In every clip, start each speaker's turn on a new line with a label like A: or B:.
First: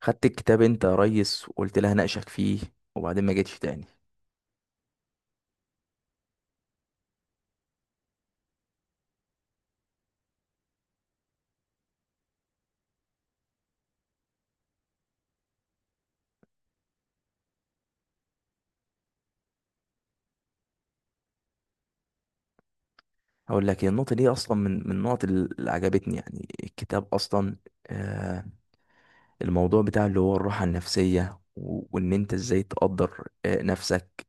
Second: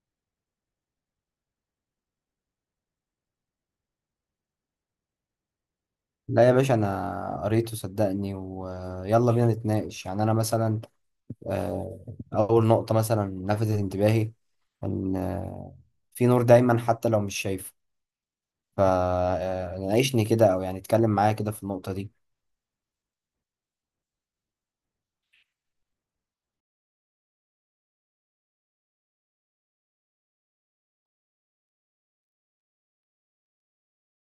A: خدت الكتاب انت يا ريس وقلت لها ناقشك فيه، وبعدين ما جيتش تاني.
B: لا يا باشا، انا قريته صدقني ويلا بينا نتناقش. يعني انا مثلا آه، اول نقطة مثلا لفتت انتباهي ان في نور دايما حتى لو مش شايفه. فناقشني كده او يعني اتكلم معايا كده في النقطة دي.
A: هقول لك، هي النقطة دي أصلا من النقط اللي عجبتني. يعني الكتاب أصلا آه الموضوع بتاع اللي هو الراحة النفسية وإن أنت إزاي تقدر نفسك،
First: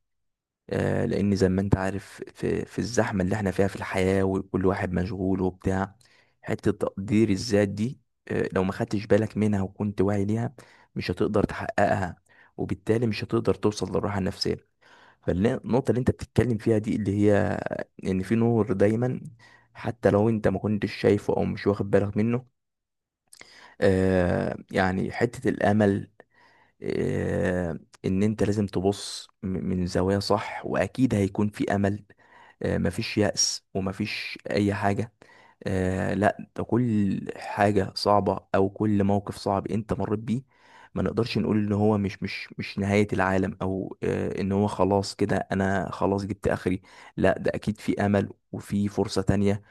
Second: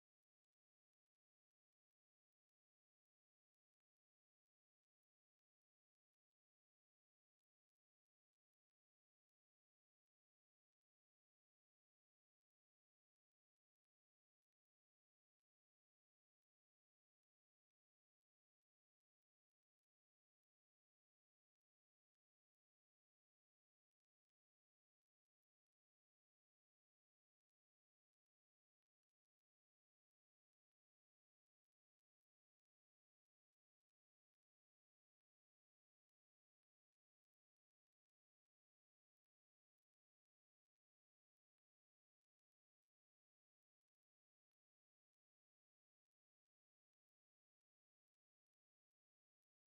A: لأن زي ما أنت عارف في الزحمة اللي إحنا فيها في الحياة، وكل واحد مشغول وبتاع، حتة تقدير الذات دي لو ما خدتش بالك منها وكنت واعي ليها مش هتقدر تحققها، وبالتالي مش هتقدر توصل للراحة النفسية. فالنقطة اللي انت بتتكلم فيها دي اللي هي ان في نور دايما حتى لو انت ما كنتش شايفه او مش واخد بالك منه، يعني حتة الامل. آه، ان انت لازم تبص من زوايا صح، واكيد هيكون في امل. مفيش يأس ومفيش اي حاجة. لا، ده كل حاجة صعبة أو كل موقف صعب أنت مريت بيه ما نقدرش نقول إن هو مش نهاية العالم، أو إن هو خلاص كده أنا خلاص جبت آخري. لا، ده أكيد في أمل وفي فرصة تانية.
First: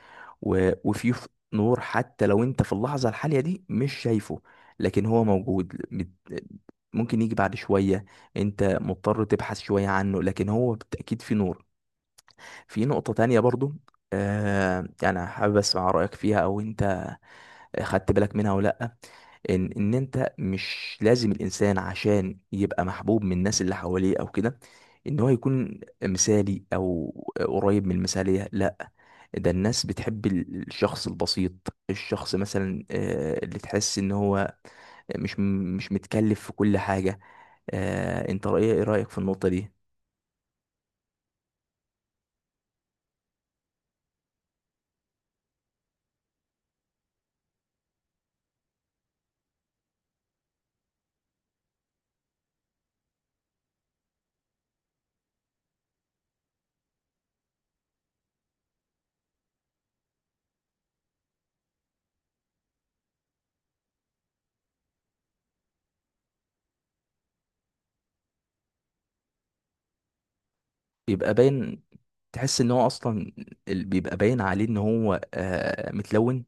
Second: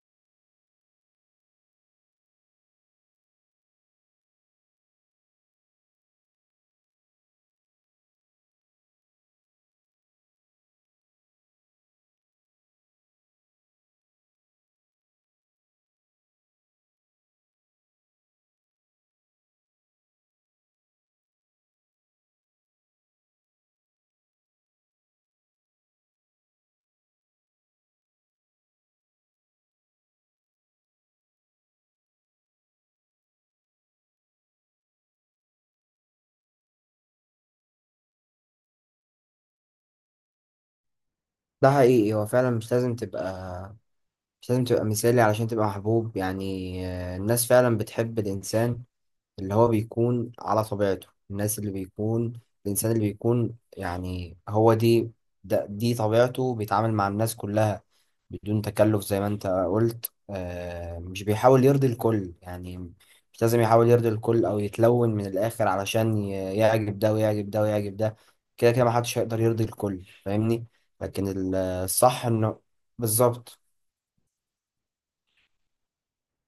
A: و... وفيه ف- نور حتى لو انت في اللحظة الحالية دي مش شايفه، لكن هو موجود. ممكن يجي بعد شوية، انت مضطر تبحث شوية عنه لكن هو بالتأكيد في نور. في نقطة تانية برضو، يعني حابب اسمع رأيك فيها، او انت خدت بالك منها ولا لأ؟ ان انت مش لازم الانسان عشان يبقى محبوب من الناس اللي حواليه او كده ان هو يكون مثالي او قريب من المثالية. لا، ده الناس بتحب الشخص البسيط، الشخص مثلا اللي تحس ان هو مش متكلف في كل حاجة. انت رأيك في النقطة دي؟
B: ده حقيقي، هو فعلا مش لازم تبقى مثالي علشان تبقى محبوب. يعني الناس فعلا بتحب الانسان اللي هو بيكون على طبيعته، الناس اللي بيكون الإنسان اللي بيكون يعني هو دي ده دي طبيعته، بيتعامل مع الناس كلها بدون تكلف زي ما انت قلت. آه مش بيحاول يرضي الكل. يعني مش لازم يحاول يرضي الكل أو يتلون من الآخر علشان يعجب ده ويعجب ده ويعجب ده. كده كده محدش هيقدر يرضي الكل، فاهمني؟ لكن
A: بيبقى باين،
B: الصح
A: تحس
B: انه
A: ان هو اصلا،
B: بالظبط.
A: بيبقى باين عليه ان هو متلون،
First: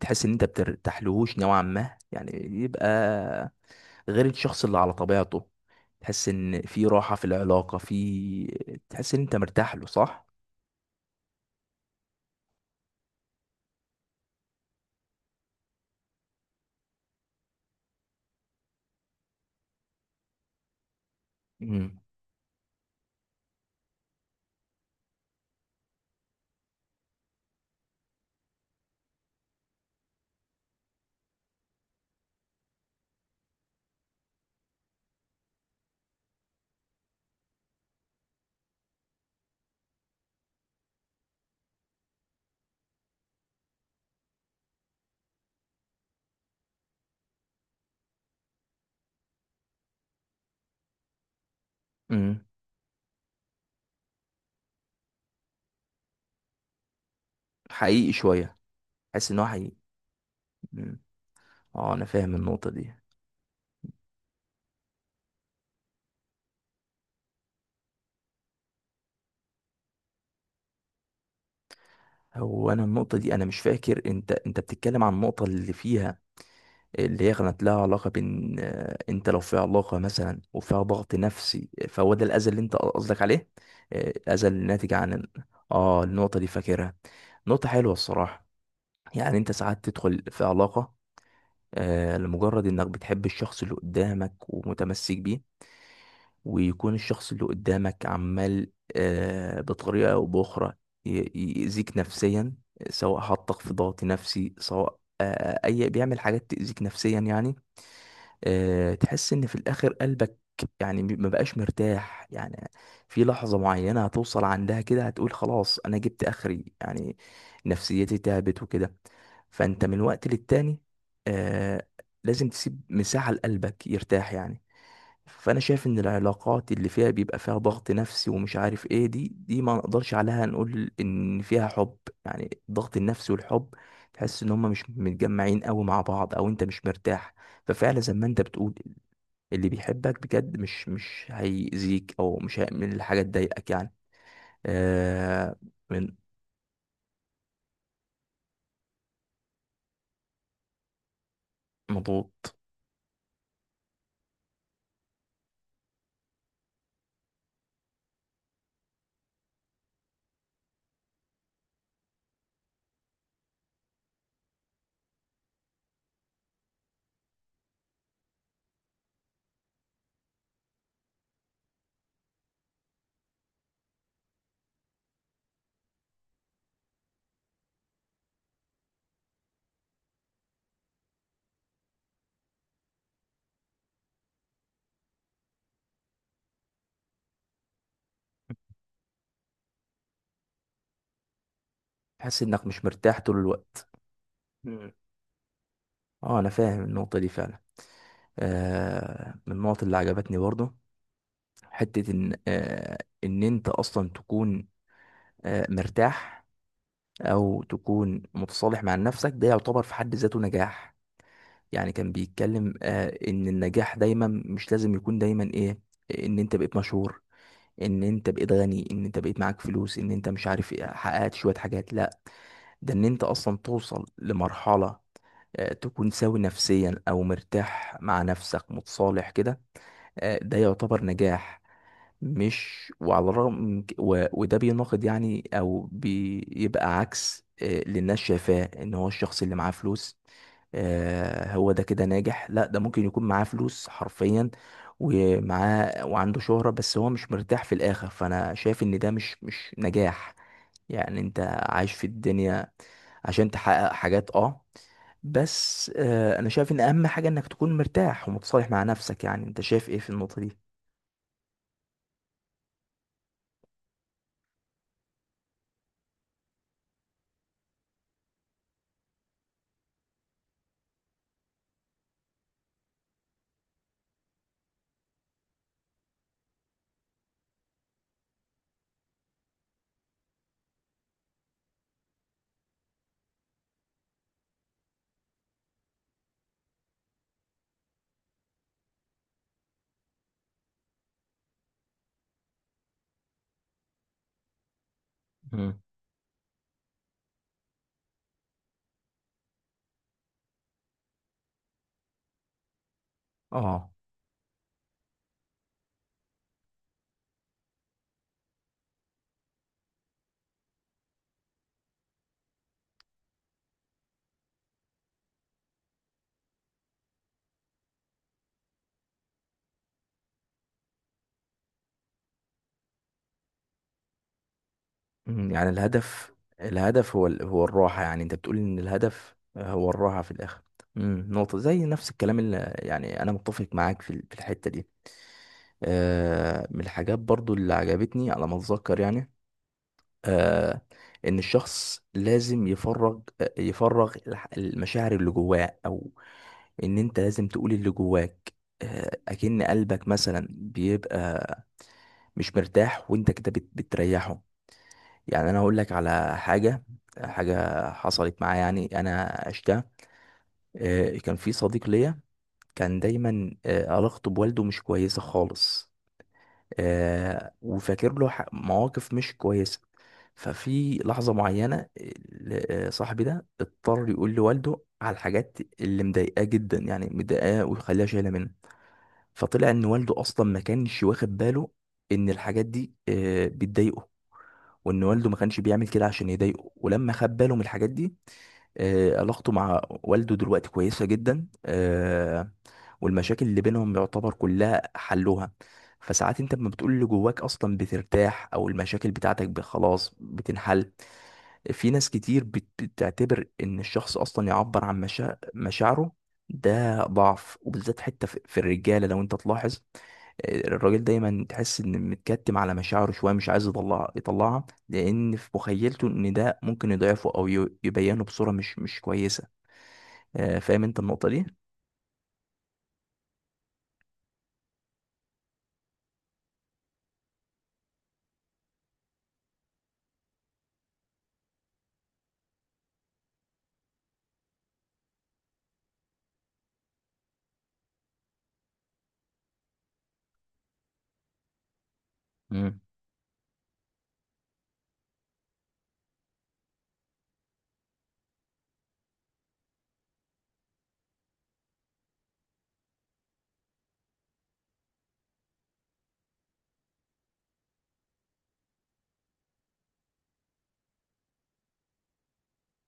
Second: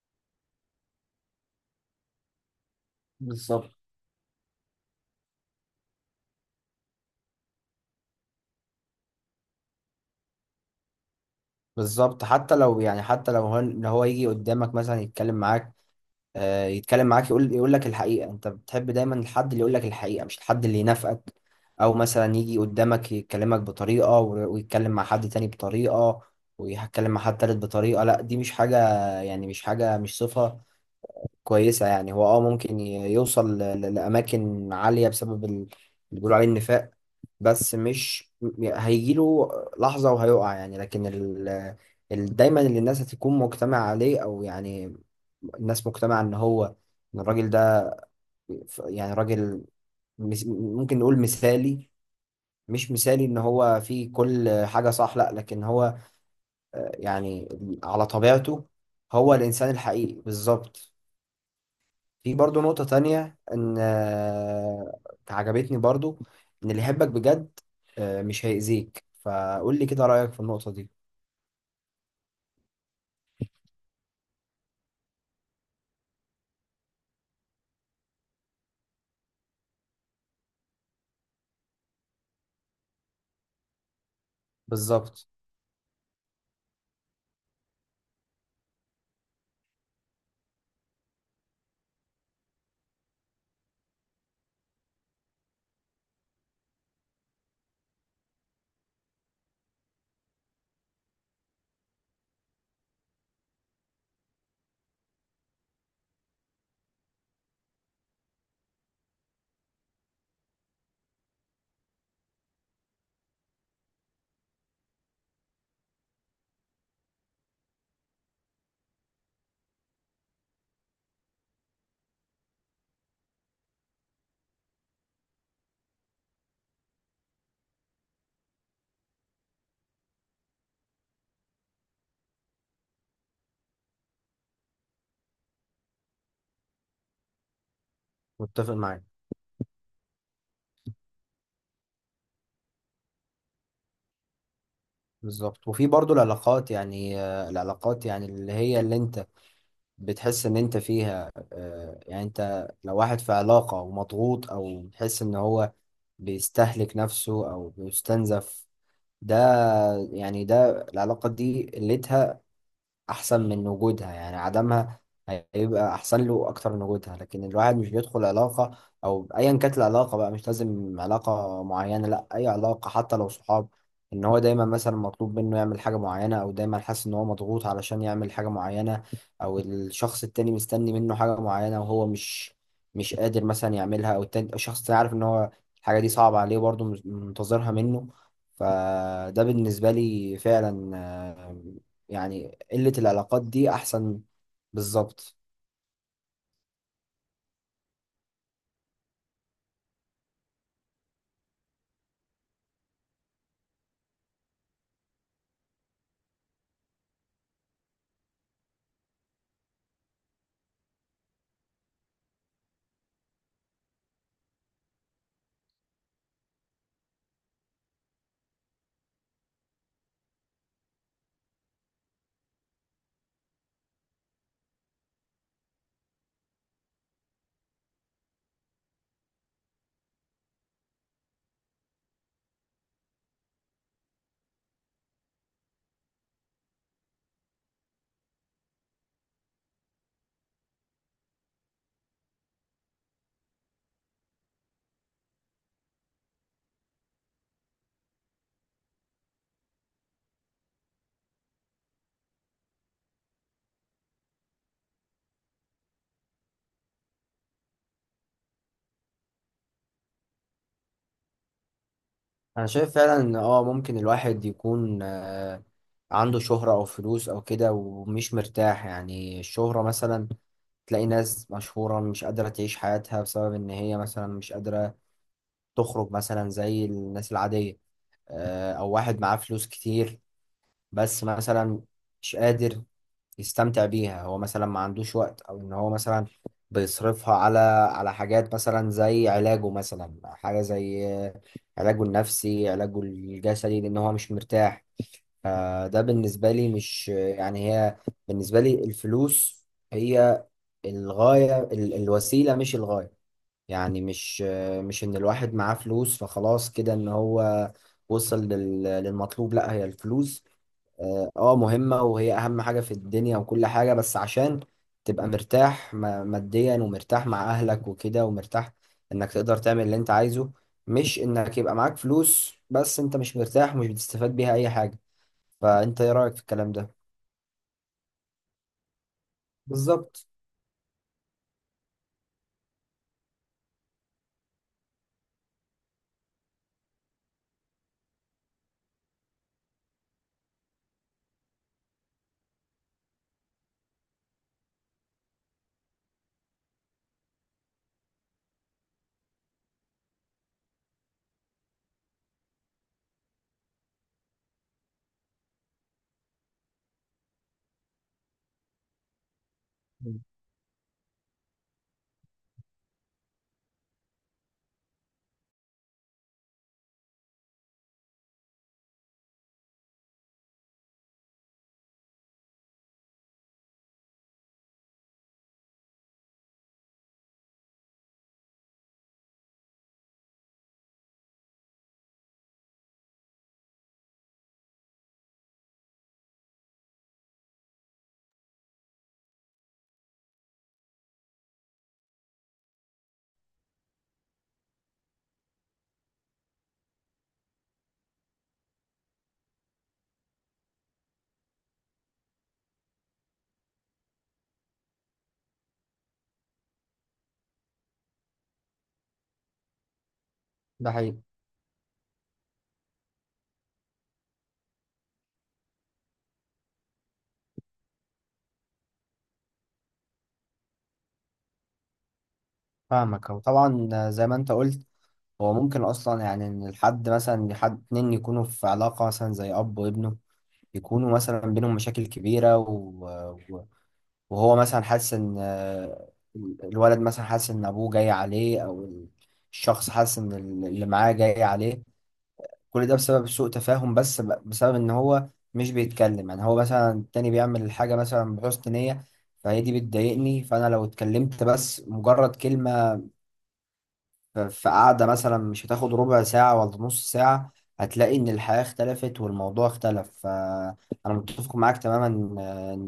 A: تحس ان انت بترتاحلهوش نوعا ما يعني، يبقى
B: بالظبط.
A: غير الشخص اللي على طبيعته، تحس ان في راحة في العلاقة، تحس ان انت مرتاح له. صح؟
B: بالظبط، حتى لو يعني حتى لو هو يجي قدامك مثلا يتكلم معاك، يتكلم معاك يقول لك الحقيقة. انت بتحب دايما الحد اللي يقول لك الحقيقة مش الحد اللي ينافقك. او
A: امم.
B: مثلا يجي قدامك يكلمك بطريقة ويتكلم مع حد تاني بطريقة ويتكلم مع حد تالت بطريقة. لا، دي مش حاجة، يعني مش حاجة، مش صفة كويسة. يعني هو اه ممكن يوصل لأماكن عالية بسبب اللي بيقولوا عليه النفاق، بس مش م- هيجيله لحظة وهيقع. يعني لكن دايما اللي الناس هتكون مجتمع عليه، أو يعني الناس مجتمعة إن هو، إن الراجل ده يعني راجل ممكن نقول مثالي.
A: امم.
B: مش مثالي إن هو فيه كل حاجة صح، لأ، لكن هو يعني على
A: حقيقي شوية.
B: طبيعته،
A: تحس
B: هو
A: ان هو
B: الإنسان
A: حقيقي.
B: الحقيقي بالظبط.
A: مم. اه، انا
B: في
A: فاهم
B: برضو
A: النقطة
B: نقطة
A: دي.
B: تانية إن عجبتني برضو، إن اللي يحبك بجد مش هيأذيك. فقول لي كده رأيك في النقطة دي.
A: هو انا النقطة دي انا مش فاكر، انت بتتكلم عن النقطة اللي فيها اللي هي كانت لها علاقة بين، انت لو في علاقة مثلا وفيها ضغط نفسي، فهو ده الاذى اللي انت قصدك عليه؟ الاذى الناتج عن
B: بالظبط،
A: اه. النقطة دي فاكرها، نقطة حلوة الصراحة. يعني انت ساعات تدخل في علاقة لمجرد انك بتحب الشخص اللي قدامك ومتمسك بيه، ويكون الشخص اللي قدامك عمال بطريقة او باخرى يأذيك نفسيا، سواء حطك في ضغط نفسي، سواء اي بيعمل حاجات تأذيك نفسيا يعني، تحس ان في الاخر قلبك يعني ما بقاش مرتاح يعني. في لحظة معينة هتوصل عندها كده هتقول خلاص انا جبت اخري يعني، نفسيتي تعبت وكده. فانت من وقت للتاني آه، لازم تسيب مساحة لقلبك يرتاح يعني. فانا شايف ان العلاقات اللي فيها بيبقى فيها ضغط نفسي ومش عارف ايه دي ما نقدرش عليها نقول ان فيها حب. يعني الضغط النفسي والحب، تحس ان هما مش متجمعين قوي مع بعض، او انت مش مرتاح. ففعلا زي ما انت
B: متفق
A: بتقول،
B: معاك.
A: اللي بيحبك بجد مش هيأذيك، او مش هيعمل حاجه تضايقك يعني. آه.
B: بالظبط، وفي
A: من
B: برضو العلاقات، يعني العلاقات يعني اللي هي اللي أنت بتحس إن أنت فيها يعني
A: مضغوط.
B: أنت لو واحد في علاقة ومضغوط أو بتحس إن هو بيستهلك نفسه أو بيستنزف، ده يعني ده العلاقة دي قلتها احسن من وجودها، يعني عدمها هيبقى احسن له اكتر من وجودها. لكن الواحد مش بيدخل علاقة او ايا كانت العلاقة بقى، مش لازم علاقة معينة، لا اي علاقة حتى لو صحاب، ان هو دايما مثلا مطلوب منه يعمل حاجة معينة او دايما حاسس ان هو مضغوط علشان يعمل حاجة معينة، او الشخص التاني مستني منه حاجة معينة وهو مش قادر مثلا يعملها، او التاني الشخص التاني عارف ان هو الحاجة دي صعبة عليه برضه منتظرها منه. فده بالنسبة لي فعلا آه،
A: تحس
B: يعني
A: انك مش
B: قلة
A: مرتاح طول
B: العلاقات دي
A: الوقت.
B: أحسن.
A: مم.
B: بالظبط،
A: اه، انا فاهم النقطه دي فعلا. آه، من النقط اللي عجبتني برضه حتة إن إن أنت أصلا تكون مرتاح أو تكون متصالح مع نفسك، ده يعتبر في حد ذاته نجاح. يعني كان بيتكلم إن النجاح دايما مش لازم يكون دايما إيه، إن أنت بقيت مشهور، إن أنت بقيت غني، إن أنت بقيت معاك فلوس، إن أنت مش عارف إيه، حققت شوية حاجات. لا، ده إن أنت أصلا توصل لمرحلة تكون سوي نفسيا أو مرتاح مع نفسك متصالح كده، ده يعتبر نجاح. مش وعلى الرغم وده بيناقض يعني او بيبقى عكس اللي الناس شايفاه ان هو الشخص اللي معاه فلوس هو ده كده ناجح. لا، ده ممكن يكون معاه فلوس حرفيا ومعاه وعنده شهرة بس هو مش مرتاح في الاخر، فانا شايف ان ده مش نجاح. يعني انت عايش في الدنيا عشان تحقق حاجات اه، بس انا شايف ان اهم حاجة انك تكون مرتاح ومتصالح مع نفسك. يعني انت شايف ايه في النقطة دي؟
B: أنا شايف فعلا إن آه ممكن الواحد يكون آه عنده شهرة أو فلوس أو كده ومش مرتاح. يعني الشهرة مثلا، تلاقي ناس مشهورة مش قادرة تعيش حياتها بسبب إن هي مثلا مش قادرة تخرج مثلا زي الناس العادية. أو واحد معاه فلوس كتير بس مثلا مش قادر يستمتع بيها. هو مثلا ما عندوش وقت، او ان هو مثلا بيصرفها على حاجات مثلا زي علاجه، مثلا حاجة زي علاجه النفسي، علاجه الجسدي، لان هو مش مرتاح.
A: مم.
B: فده بالنسبة لي مش يعني هي، بالنسبة لي الفلوس هي الغاية الوسيلة مش الغاية.
A: اه.
B: يعني مش ان الواحد معاه فلوس فخلاص كده ان هو وصل للمطلوب. لا، هي الفلوس اه مهمة وهي أهم حاجة في الدنيا وكل حاجة، بس عشان تبقى مرتاح ماديا ومرتاح مع أهلك وكده، ومرتاح إنك تقدر تعمل اللي أنت عايزه، مش إنك يبقى معاك فلوس بس أنت مش مرتاح ومش بتستفاد بيها أي حاجة.
A: مم، يعني
B: فأنت إيه
A: الهدف،
B: رأيك في الكلام ده؟
A: الهدف هو هو الراحة. يعني انت بتقول ان الهدف هو الراحة
B: بالظبط،
A: في الاخر. مم، نقطة زي نفس الكلام اللي يعني انا متفق معاك في في الحتة دي. آه، من الحاجات برضو اللي عجبتني على ما اتذكر يعني آه ان الشخص لازم يفرغ، يفرغ المشاعر اللي جواه، او ان انت لازم تقول اللي جواك. اكن قلبك مثلا بيبقى مش مرتاح وانت كده بتريحه. يعني انا هقول لك على حاجه، حاجه حصلت معايا يعني انا عشتها. كان في صديق ليا، كان دايما علاقته بوالده مش كويسه خالص، وفاكر له مواقف مش كويسه. ففي لحظه معينه صاحبي ده اضطر يقول لوالده على الحاجات اللي مضايقاه جدا، يعني مضايقاه ويخليها شايله منه. فطلع ان والده اصلا ما كانش واخد باله ان الحاجات دي بتضايقه، وان والده ما كانش بيعمل كده عشان يضايقه، ولما خد باله من الحاجات دي علاقته مع والده دلوقتي كويسة جدا. والمشاكل اللي بينهم يعتبر كلها حلوها. فساعات انت لما بتقول اللي جواك اصلا بترتاح، او المشاكل بتاعتك خلاص بتنحل. في ناس كتير بتعتبر ان الشخص اصلا يعبر عن مشاعره ده ضعف، وبالذات حتى في الرجالة لو انت تلاحظ،
B: ده
A: الراجل
B: حقيقي.
A: دايما تحس ان متكتم على مشاعره شويه، مش عايز يطلع يطلعها، لان في مخيلته ان ده ممكن يضعفه او يبينه بصوره مش كويسه. فاهم انت النقطه دي؟
B: فاهمك، هو طبعا زي ما انت قلت، هو ممكن اصلا يعني ان الحد مثلا حد اتنين يكونوا في علاقة مثلا زي اب وابنه، يكونوا مثلا بينهم مشاكل كبيرة، وهو مثلا حاسس ان الولد مثلا حاسس ان ابوه جاي عليه، او الشخص حاسس ان اللي معاه جاي عليه.
A: مم.
B: كل ده بسبب سوء تفاهم، بس بسبب ان هو مش بيتكلم. يعني هو مثلا التاني بيعمل الحاجة مثلا بحسن نية، فهي دي بتضايقني، فانا لو اتكلمت بس مجرد كلمة في قعدة مثلا مش هتاخد ربع ساعة ولا نص ساعة، هتلاقي إن الحياة اختلفت والموضوع اختلف. فأنا متفق معاك تماما إن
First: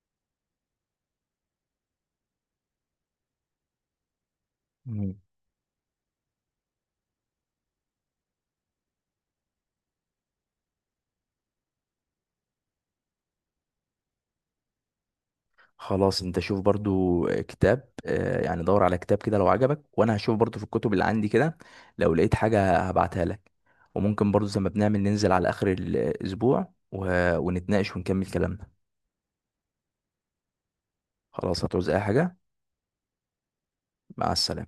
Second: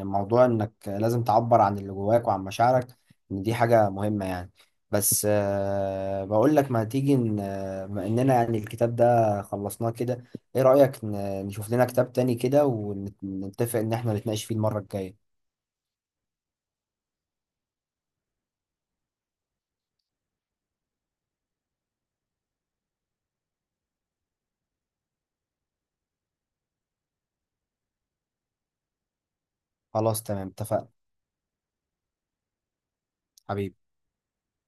B: إن موضوع إنك لازم تعبر عن اللي جواك وعن مشاعرك، إن دي حاجة مهمة يعني.
A: مم.
B: بس بقول لك ما تيجي، إن بما إننا يعني الكتاب ده خلصناه كده، إيه رأيك نشوف لنا كتاب تاني كده ونتفق إن إحنا نتناقش فيه المرة الجاية؟
A: خلاص، انت شوف برضو كتاب، يعني دور على كتاب كده لو عجبك، وانا هشوف برضو في الكتب اللي عندي كده، لو لقيت حاجه هبعتها لك. وممكن برضو زي ما بنعمل ننزل على اخر الاسبوع ونتناقش ونكمل كلامنا.
B: خلاص تمام، اتفقنا
A: خلاص. هتعوز اي حاجه؟
B: حبيبي.
A: مع السلامه.